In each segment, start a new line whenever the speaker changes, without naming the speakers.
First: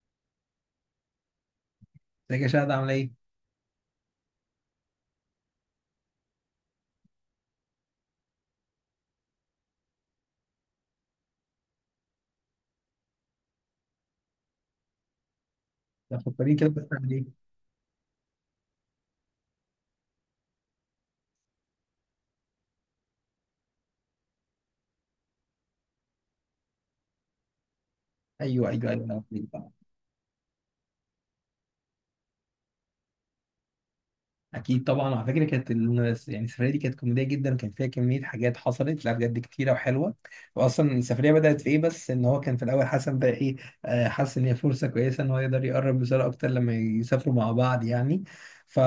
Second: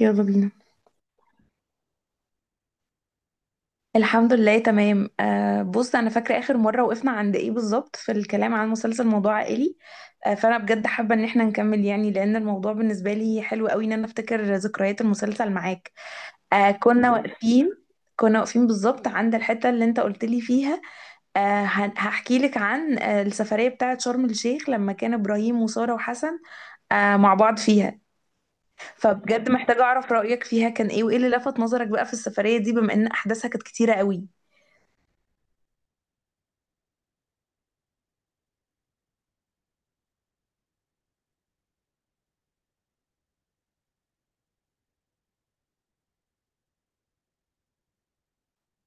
يلا بينا.
ازيك يا شهد، عامله ايه؟
الحمد لله تمام. آه، بص، انا فاكره اخر مره وقفنا عند ايه بالظبط في الكلام عن مسلسل موضوع عائلي. آه، فانا بجد حابه ان احنا نكمل، يعني لان الموضوع بالنسبه لي حلو قوي، ان انا افتكر ذكريات المسلسل معاك.
لا، فكريني، كده
آه.
كنت عامل
كنا
ايه؟
واقفين كنا واقفين بالظبط عند الحته اللي انت قلت لي فيها. آه. هحكي لك عن السفريه بتاعه شرم الشيخ لما كان ابراهيم وساره وحسن مع بعض فيها.
ايوه ايوه ايوه، أنا فاكر
فبجد
طبعا.
محتاجه اعرف رايك فيها كان ايه وايه اللي لفت نظرك بقى في السفريه دي، بما ان احداثها كانت كتيره قوي.
اكيد طبعا، على فكره كانت السفريه دي كانت كوميديه جدا، وكان فيها كميه حاجات حصلت، لا بجد كتيره وحلوه. واصلا السفريه بدات في ايه؟ بس ان هو كان في الاول حسن بقى ايه، حاسس ان هي فرصه كويسه ان هو يقدر يقرب لساره اكتر لما يسافروا مع بعض يعني. ف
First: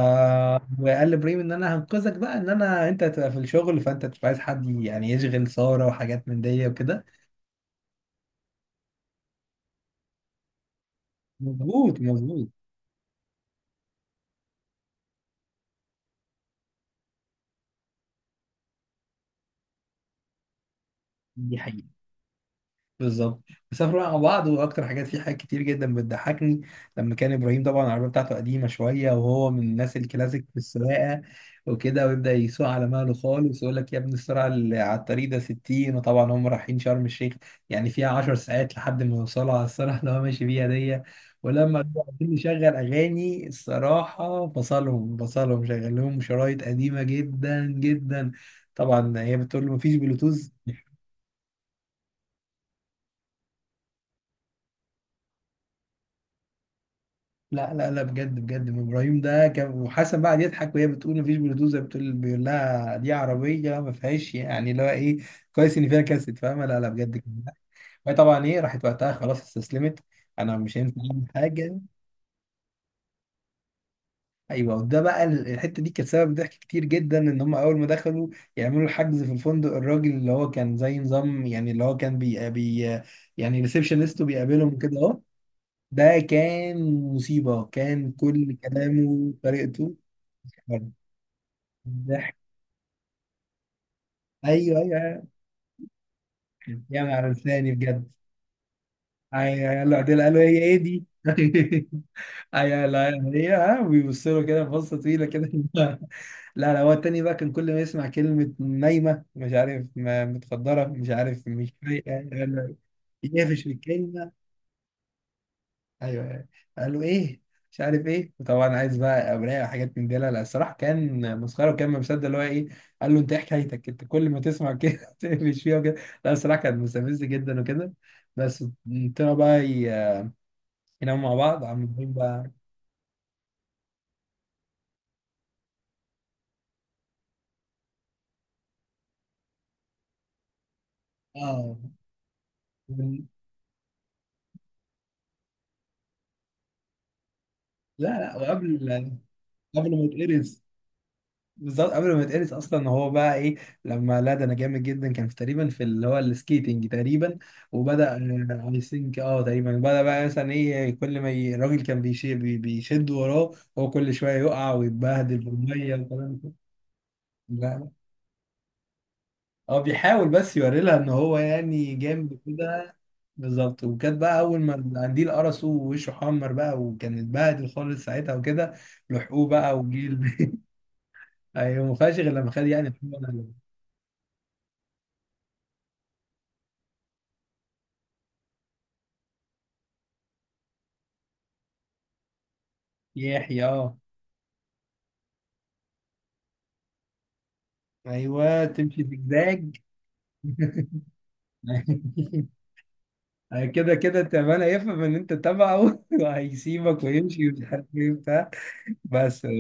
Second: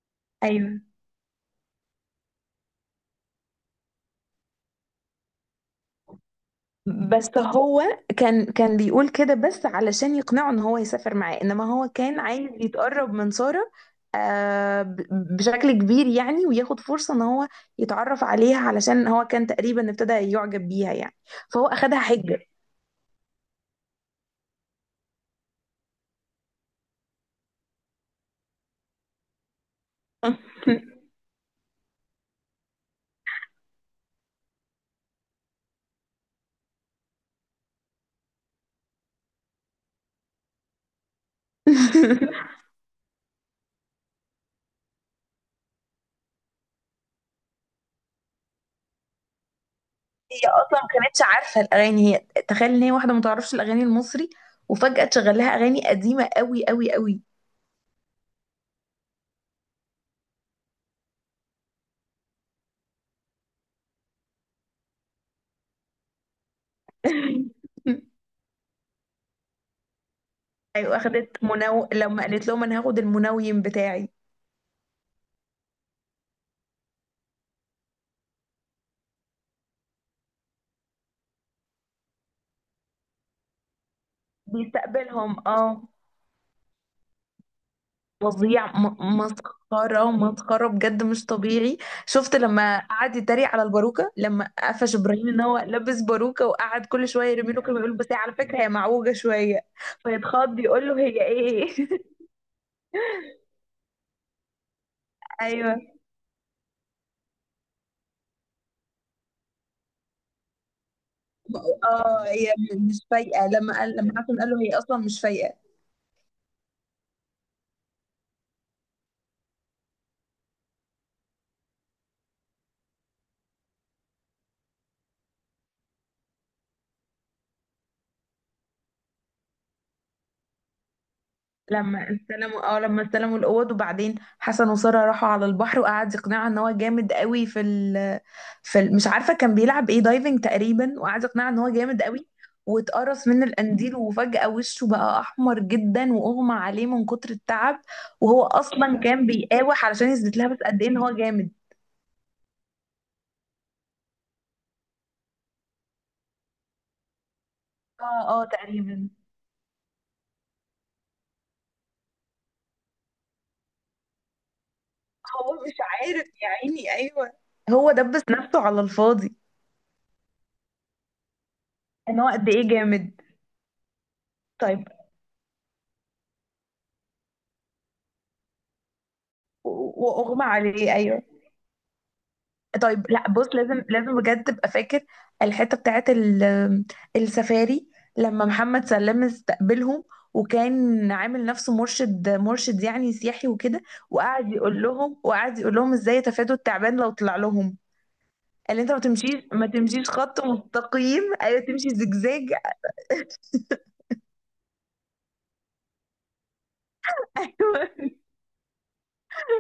ايوه،
وقال لابراهيم ان انا هنقذك بقى، ان انا انت هتبقى في الشغل، فانت مش عايز حد يعني يشغل ساره وحاجات من دي وكده.
بس هو كان بيقول كده بس علشان يقنعه ان هو يسافر معاه، انما هو
مظبوط
كان
مظبوط.
عايز يتقرب من سارة. آه، بشكل كبير يعني، وياخد فرصة ان هو يتعرف عليها، علشان هو كان تقريبا ابتدى يعجب بيها يعني. فهو
دي
اخدها حجة.
بالظبط. بيسافروا بقى مع بعض، واكتر حاجات في حاجات كتير جدا بتضحكني لما كان ابراهيم طبعا، العربيه بتاعته قديمه شويه وهو من الناس الكلاسيك في السواقه وكده. ويبدا يسوق على مهله خالص، يقول لك يا ابني السرعه اللي على الطريق ده 60، وطبعا هم رايحين شرم الشيخ يعني فيها 10 ساعات لحد ما يوصلوا على السرعه اللي هو ماشي بيها دي. ولما بيبقوا عايزين يشغل اغاني الصراحه، فصلهم شغل لهم شرايط قديمه جدا جدا. طبعا هي بتقول له مفيش
هي
بلوتوث.
اصلا ما كانتش عارفة الاغاني، هي تخيل ان هي واحدة ما تعرفش الاغاني المصري، وفجأة تشغل لها اغاني قديمة قوي قوي قوي.
لا لا لا، بجد بجد ابراهيم ده كان، وحسن بقى يضحك، وهي بتقول مفيش بلوتوث، زي بتقول بيقول لها دي عربيه ما فيهاش يعني اللي هو ايه. كويس ان فيها كاسيت، فاهمه؟ لا لا بجد كان ضحك. وهي طبعا ايه، راحت وقتها خلاص استسلمت، انا مش
ايوه،
هينفع اعمل
اخدت
حاجه.
منو لما قالت لهم انا هاخد المنويم بتاعي.
ايوه، وده بقى الحته دي كانت سبب ضحك كتير جدا. ان هم اول ما دخلوا يعملوا الحجز في الفندق، الراجل اللي هو كان زي نظام، يعني اللي هو كان بي, بي يعني ريسبشنست بيقابلهم كده اهو.
بيستقبلهم اه.
ده كان مصيبه، كان كل
فظيع،
كلامه وطريقته
مسخرة مسخرة بجد، مش طبيعي.
ضحك.
شفت لما قعد يتريق على الباروكة، لما
ايوه
قفش
ايوه
ابراهيم
أيوة.
ان هو لابس باروكة، وقعد
يا
كل شوية
نهار
يرمي له
لساني
كلمة، يقول بس
بجد.
هي على فكرة هي معوجة شوية.
ايوه يلا عدل، قالوا هي
فيتخض
ايه
يقول له
دي؟
هي ايه؟
ايوه لا، هي ها، بيبصوا له كده بصه طويله كده.
ايوه.
لا لا، هو التاني بقى كان كل ما يسمع كلمه نايمه، مش عارف متخدره، مش عارف، مش فايقه،
اه، هي مش فايقة،
يقفش في
لما
الكلمه.
حسن قال له هي اصلا مش فايقة.
ايوه أيوة. قال له ايه، مش عارف ايه، وطبعا عايز بقى اوراق وحاجات من دي. لا لا الصراحه كان مسخره، وكان ما مصدق اللي هو ايه. قال له انت ايه حكايتك؟ انت كل ما تسمع كده تقفش فيها وكده. لا الصراحه كان مستفز جدا وكده. بس طلعوا بقى يناموا مع بعض عاملين بقى،
لما استلموا الاوض، وبعدين حسن وساره راحوا على البحر، وقعد يقنعها ان هو جامد قوي في ال... مش عارفه كان بيلعب ايه، دايفنج تقريبا، وقعد يقنعها ان هو
اه.
جامد قوي.
لا
واتقرص من القنديل، وفجأة وشه بقى أحمر جدا وأغمى عليه من كتر التعب.
لا،
وهو
وقبل،
أصلا كان بيقاوح
قبل
علشان
ما
يثبت لها بس
يتقرص،
قد إيه إن هو جامد.
بالظبط قبل ما يتقرص، اصلا هو بقى ايه لما، لا ده انا جامد جدا، كان في تقريبا في اللي هو السكيتنج تقريبا. وبدا،
اه، اه،
اي
تقريبا.
ثينك اه تقريبا، بدا بقى مثلا ايه كل ما الراجل كان بيشي بيشد وراه، هو كل شويه يقع ويتبهدل
هو مش
بالميه
عارف
والكلام
يا
ده.
عيني، أيوه.
لا،
هو دبس نفسه على الفاضي.
هو بيحاول بس يوري لها ان هو يعني
إن هو
جامد
قد إيه
كده.
جامد.
بالظبط، وكانت بقى اول ما
طيب.
القنديل قرصه ووشه حمر بقى، وكان اتبهدل خالص ساعتها وكده. لحقوه بقى وجيل.
وأغمى عليه، أيوه.
ايوه، ما فيهاش غير لما خد يعني.
طيب، لا بص، لازم لازم بجد تبقى فاكر الحته بتاعت السفاري، لما محمد سلام استقبلهم وكان عامل نفسه مرشد مرشد يعني سياحي
يحيى
وكده.
اه.
وقعد يقول لهم ازاي يتفادوا التعبان لو طلع لهم.
ايوه
قال انت ما
تمشي
تمشيش، ما
زجزاج.
تمشيش خط مستقيم، ايوه تمشي زجزاج.
كده كده تعبان هيفهم ان انت تبعه، وهيسيبك ويمشي، ومش عارف ايه بتاع. بس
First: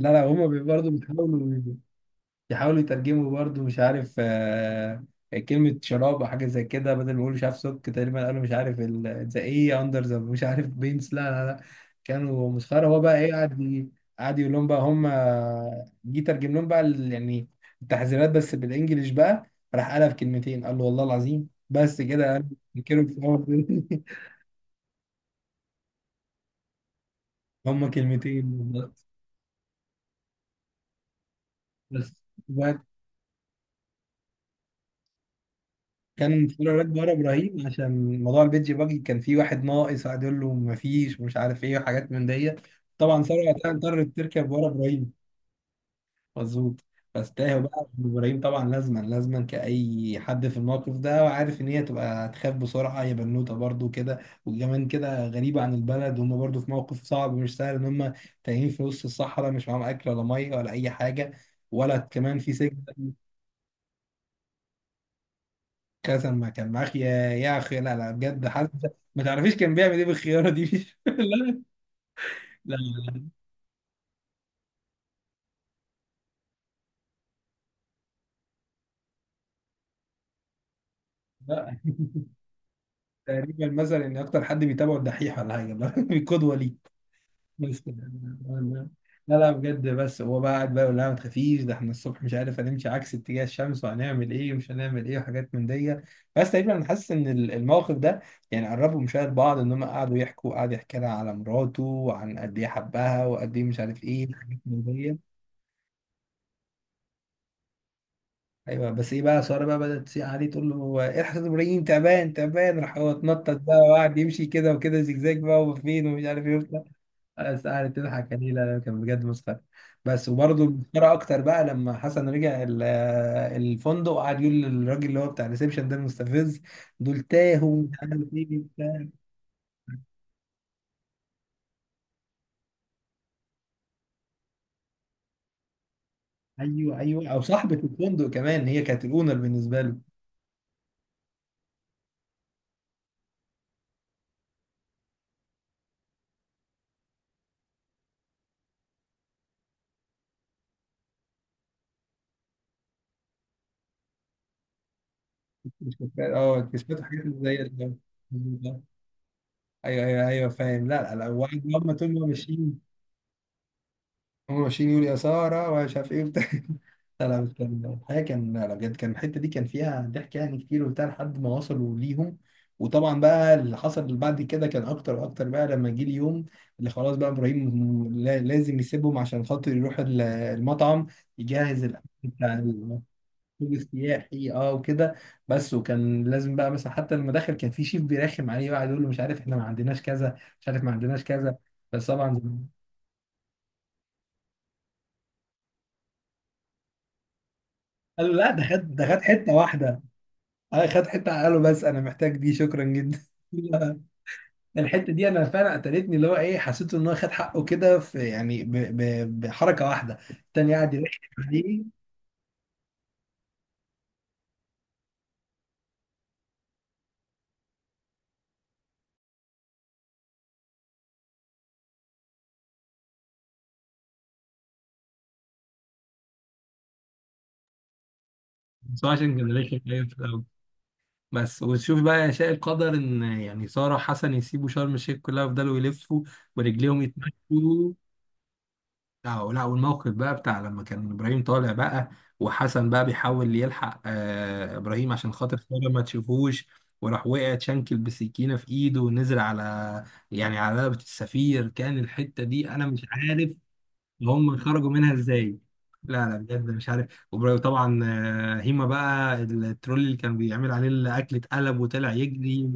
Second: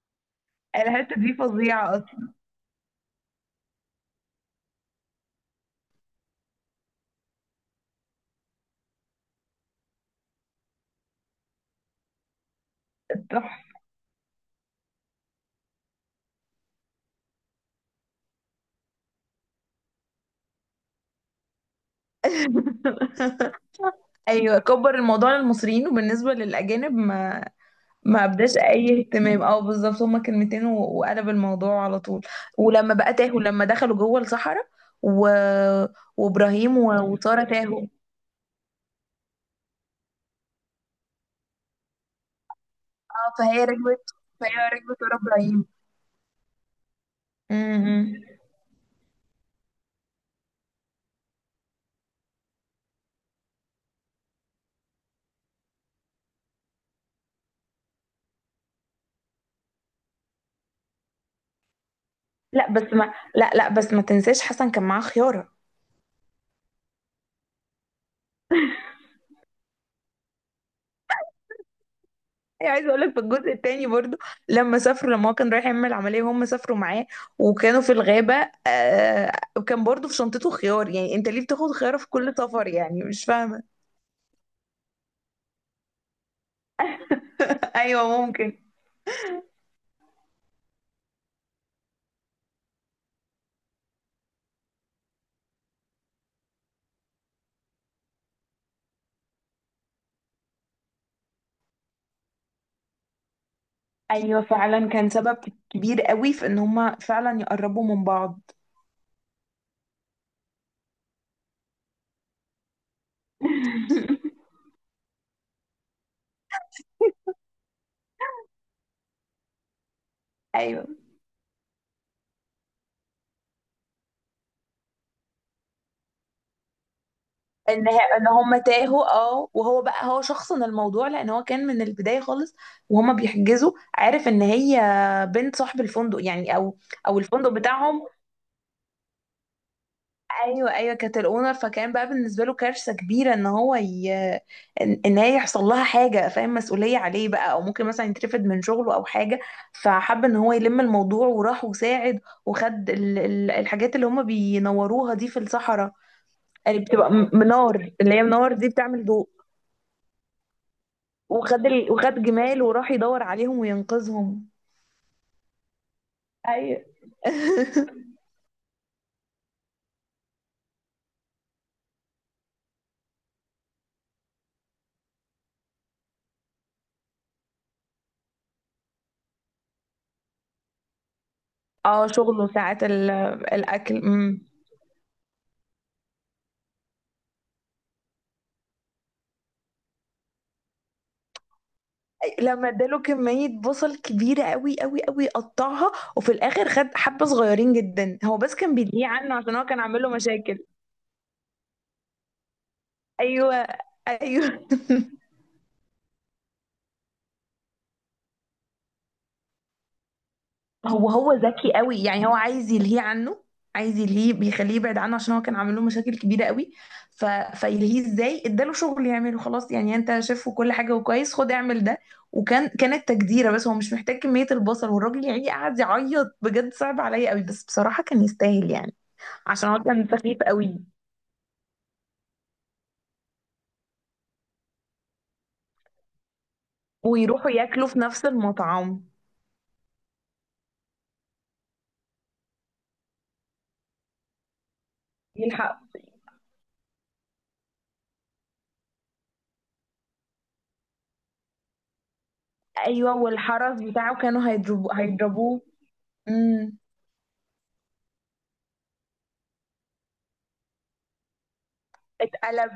لا لا هما برضه
الحته دي
بيحاولوا
فظيعه اصلا.
يحاولوا يترجموا، برضو مش عارف، كلمة شراب أو حاجة زي كده، بدل ما يقولوا مش عارف سك، تقريبا قالوا مش عارف ذا إيه أندر ذا، مش عارف بينس، لا لا لا كانوا مسخرة. هو بقى إيه، قعد
تحفه.
قعد يقول لهم بقى هم، جه ترجم لهم بقى التحذيرات بس بالإنجلش بقى، راح قالها في كلمتين، قال له والله العظيم بس كده قال، ينكروا في أول.
ايوه، كبر الموضوع للمصريين وبالنسبه للاجانب ما
هم
ما ابداش
كلمتين
اي
بالظبط.
اهتمام. اه، بالظبط، هما كلمتين وقلب الموضوع على
بس
طول. ولما بقى تاهوا لما دخلوا جوه الصحراء و...
كان فلورة
وابراهيم
راكبة ورا
وساره
ابراهيم،
تاهوا.
عشان موضوع البيتج باجي، كان في واحد ناقص، قعد يقول له مفيش ومش عارف ايه وحاجات من دي. طبعا
اه،
ثروت
فهي
وقتها
ركبت
اضطرت تركب ورا
فهي ركبت
ابراهيم.
ورا ابراهيم.
مظبوط. بس تاهوا بقى،
امم.
ابراهيم طبعا لازما لازما كأي حد في الموقف ده، وعارف ان هي تبقى تخاف بسرعة، هي بنوتة برضو كده، وكمان كده غريبة عن البلد، وهم برضو في موقف صعب مش سهل، ان هم تايهين في وسط الصحراء، مش معاهم اكل ولا مية ولا اي حاجة، ولا كمان في سجن.
لا لا بس ما تنساش حسن كان معاه خياره.
قسما ما كان معاك يا، يا اخي لا لا بجد، حد ما تعرفيش كان بيعمل ايه بالخياره دي. لا
هي
لا
عايزه اقول لك في
لا،
الجزء الثاني برضو، لما هو كان رايح يعمل عمليه وهم سافروا معاه وكانوا في الغابه. آه، وكان برضو في شنطته خيار، يعني انت ليه بتاخد
لا.
خياره في كل سفر؟ يعني مش
تقريبا
فاهمه.
مثلا ان اكتر حد بيتابعه الدحيح ولا حاجه، قدوه ليه. بس كده.
ايوه ممكن.
لا لا بجد، بس هو بقى قاعد بقى يقول لها ما تخافيش، ده احنا الصبح مش عارف هنمشي عكس اتجاه الشمس، وهنعمل ايه ومش هنعمل ايه وحاجات من دي. بس تقريبا انا حاسس ان الموقف ده يعني قربوا مشاهد بعض، ان هم قعدوا يحكوا، قعد يحكي لها على مراته وعن قد ايه حبها وقد ايه مش عارف ايه،
ايوه
حاجات من
فعلا، كان
دي.
سبب كبير قوي في ان هما فعلا يقربوا من بعض.
ايوه. بس ايه بقى، ساره بقى بدات تسيء عليه، تقول له هو ايه الحسن ابراهيم تعبان تعبان، راح هو اتنطط بقى وقعد يمشي كده وكده زجزاج بقى وفين ومش عارف ايه وبتاع، بس قعدت تضحك عليه. لا لا، كان بجد مسخره. بس وبرده
ايوه.
مسخره اكتر بقى لما حسن رجع الفندق، وقعد يقول للراجل اللي هو بتاع الريسبشن ده المستفز، دول تاهوا مش عارف
ان هما
ايه وبتاع.
تاهوا، اه، وهو بقى، هو شخصن الموضوع لان هو كان من البدايه خالص وهما بيحجزوا عارف ان هي بنت صاحب الفندق يعني، او
ايوه
او
ايوه، او
الفندق
صاحبه
بتاعهم.
الفندق كمان، هي كانت الاونر بالنسبه له.
ايوه، ايوه، كانت الاونر، فكان بقى بالنسبه له كارثه كبيره إن هي يحصل لها حاجه فاهم، مسؤوليه عليه بقى، او ممكن مثلا يترفد من شغله او حاجه. فحب ان هو يلم الموضوع وراح وساعد، وخد الحاجات اللي هم بينوروها دي في الصحراء،
مش فاكر- اه
اللي
اكتشفت
بتبقى
حاجات زي
منار اللي هي منار دي بتعمل ضوء.
ايوه ايوه ايوه فاهم. لا لا لا، وقعد هم طول
وخد
ما
جمال
ماشيين،
وراح يدور عليهم وينقذهم.
هم ماشيين يقولوا يا ساره ومش عارف ايه وبتاع.
ايوه.
لا لا بس كان الحقيقه كان، لا لا بجد كان الحته دي كان فيها ضحك يعني كتير وبتاع، لحد ما وصلوا ليهم. وطبعا بقى اللي حصل بعد كده كان اكتر واكتر بقى، لما جه اليوم اللي خلاص بقى ابراهيم لازم يسيبهم عشان خاطر يروح المطعم يجهز الاكل
اه، شغله
بتاع
ساعات
المفروض
الاكل. امم.
السياحي اه وكده. بس وكان لازم بقى مثلا، حتى لما دخل كان في شيف بيرخم عليه بقى، يقول له مش عارف احنا ما عندناش كذا، مش عارف ما عندناش كذا. بس طبعا
لما اداله كمية بصل كبيرة قوي قوي قوي، قطعها وفي الاخر خد حبة صغيرين جدا،
قال له
هو
لا
بس
ده
كان
خد، ده
بيدعيه
خد
عنه
حته
عشان هو كان
واحده،
عامل له مشاكل.
اه خد حته على قاله، بس انا محتاج دي، شكرا جدا.
ايوه،
لا،
ايوه.
الحته دي انا فعلا قتلتني، اللي هو ايه حسيت ان هو خد حقه كده، في يعني بحركه واحده، التاني قاعد
هو
يلحق
هو ذكي
عليه.
قوي، يعني هو عايز يلهيه عنه. عايز يلهيه، بيخليه يبعد عنه عشان هو كان عامل له مشاكل كبيرة قوي. ف... فيلهيه ازاي؟ اداله شغل يعمله خلاص، يعني انت شايف كل حاجة وكويس، خد اعمل ده. كانت تجديرة، بس هو مش محتاج كمية البصل، والراجل يعني قعد يعيط، بجد صعب عليا قوي، بس بصراحة كان يستاهل يعني.
بس هو عشان كان
عشان
رخم
هو
أيوة
كان
في
سخيف
الأول.
قوي.
بس وتشوف بقى يا شاء القدر إن يعني سارة وحسن يسيبوا شرم الشيخ كلها ويفضلوا يلفوا ورجليهم
ويروحوا ياكلوا
يتمشوا.
في نفس المطعم.
لا لا، والموقف بقى بتاع لما كان ابراهيم طالع بقى، وحسن بقى بيحاول يلحق ابراهيم عشان خاطر
يلحق.
خاله ما تشوفوش، وراح وقع اتشنكل بسكينه في ايده، ونزل على يعني على رقبه السفير، كان الحته دي انا مش
ايوه،
عارف
والحرس بتاعه كانوا
هم
هيضربوا
خرجوا منها ازاي.
هيضربوه
لا لا بجد
امم.
مش عارف. وطبعا هيما بقى الترول اللي كان بيعمل عليه الاكل اتقلب وطلع يجري.
اتقلب.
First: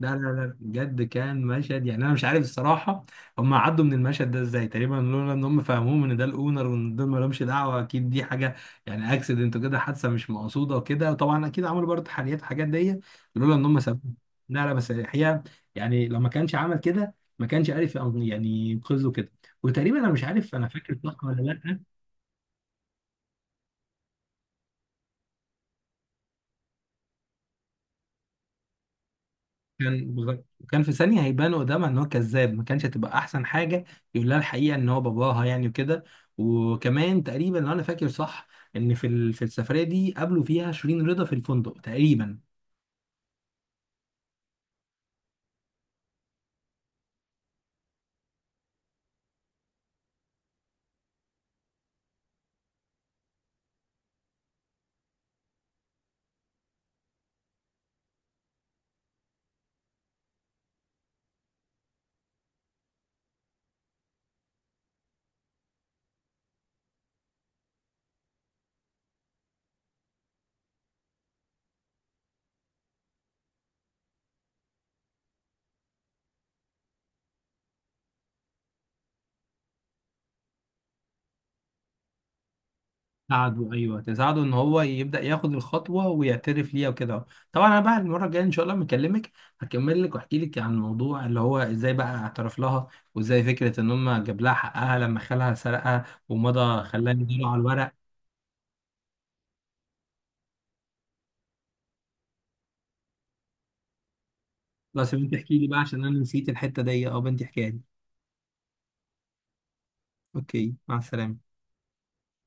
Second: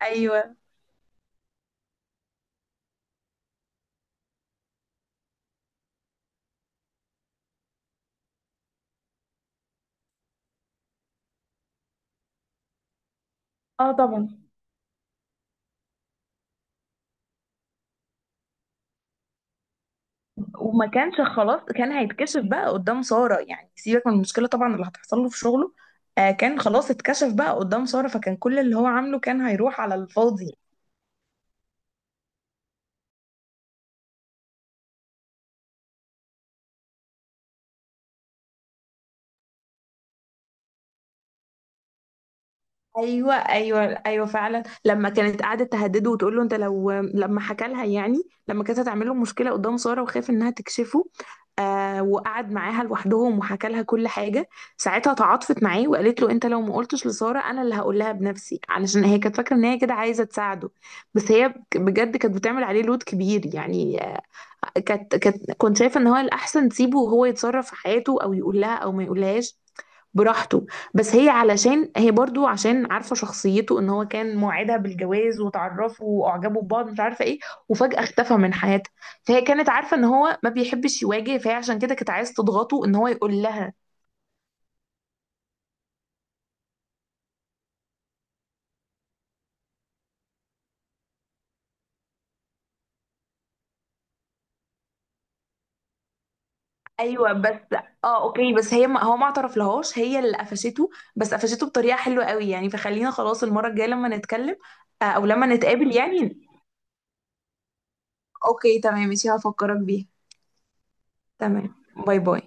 لا لا لا
ايوه.
بجد كان مشهد، يعني انا مش عارف الصراحه هم عدوا من المشهد ده ازاي، تقريبا لولا ان هم فهموه ان ده الاونر، وان دول ما لهمش دعوه، اكيد دي حاجه يعني اكسيدنت وكده، حادثه مش مقصوده وكده، طبعا اكيد عملوا برضه تحليات الحاجات دي، لولا ان هم
اه،
سابوه.
طبعا.
لا لا بس الحقيقه يعني لو ما كانش عمل كده، ما كانش عارف يعني ينقذه كده. وتقريبا انا مش عارف انا
وما
فاكر
كانش
صح ولا
خلاص،
لا،
كان هيتكشف بقى قدام سارة، يعني سيبك من المشكلة طبعا اللي هتحصل له في شغله. آه، كان خلاص اتكشف بقى قدام سارة، فكان كل اللي هو عامله كان هيروح على
كان بغ...
الفاضي.
كان في ثانيه هيبان قدامها ان هو كذاب، ما كانش هتبقى احسن حاجه يقول لها الحقيقه ان هو باباها يعني وكده. وكمان تقريبا لو انا فاكر صح، ان في السفريه دي قابلوا فيها شيرين رضا في الفندق تقريبا.
ايوه، ايوه، ايوه، فعلا، لما كانت قاعده تهدده وتقول له انت لو، لما حكى لها يعني، لما كانت هتعمل له مشكله قدام ساره وخاف انها تكشفه. آه، وقعد معاها لوحدهم وحكى لها كل حاجة. ساعتها تعاطفت معاه وقالت له انت لو ما قلتش لسارة انا اللي هقول لها بنفسي، علشان هي كانت فاكرة ان هي كده عايزة تساعده. بس هي بجد كانت بتعمل عليه لود كبير، يعني. آه. كانت كانت كنت شايفه ان هو الاحسن تسيبه وهو يتصرف في حياته، او يقول لها او ما يقولهاش براحته. بس هي علشان هي برضو عشان عارفه شخصيته، ان هو كان موعدها بالجواز وتعرفوا واعجبوا ببعض مش عارفه ايه، وفجاه اختفى من حياتها. فهي كانت عارفه ان هو ما بيحبش يواجه، فهي عشان كده كانت عايز تضغطه ان هو يقول
ساعدوا،
لها.
ايوه تساعدوا ان هو يبدا ياخد الخطوه ويعترف ليها وكده. طبعا انا بقى المره الجايه ان شاء الله لما اكلمك هكمل لك واحكي لك عن الموضوع، اللي هو ازاي بقى اعترف لها، وازاي فكره ان هم جاب لها حقها لما خالها سرقها ومضى خلاها
ايوه
يديله على
بس.
الورق.
اه، اوكي، بس هي، ما هو ما اعترف لهاش، هي اللي قفشته. بس قفشته بطريقه حلوه قوي يعني، فخلينا خلاص المره الجايه لما نتكلم. آه،
بس يا
او
بنتي
لما
احكي لي بقى،
نتقابل
عشان انا
يعني.
نسيت الحتة دي، اه بنتي احكيها لي.
اوكي تمام ماشي، هفكرك بيها.
اوكي مع السلامة.
تمام. باي باي.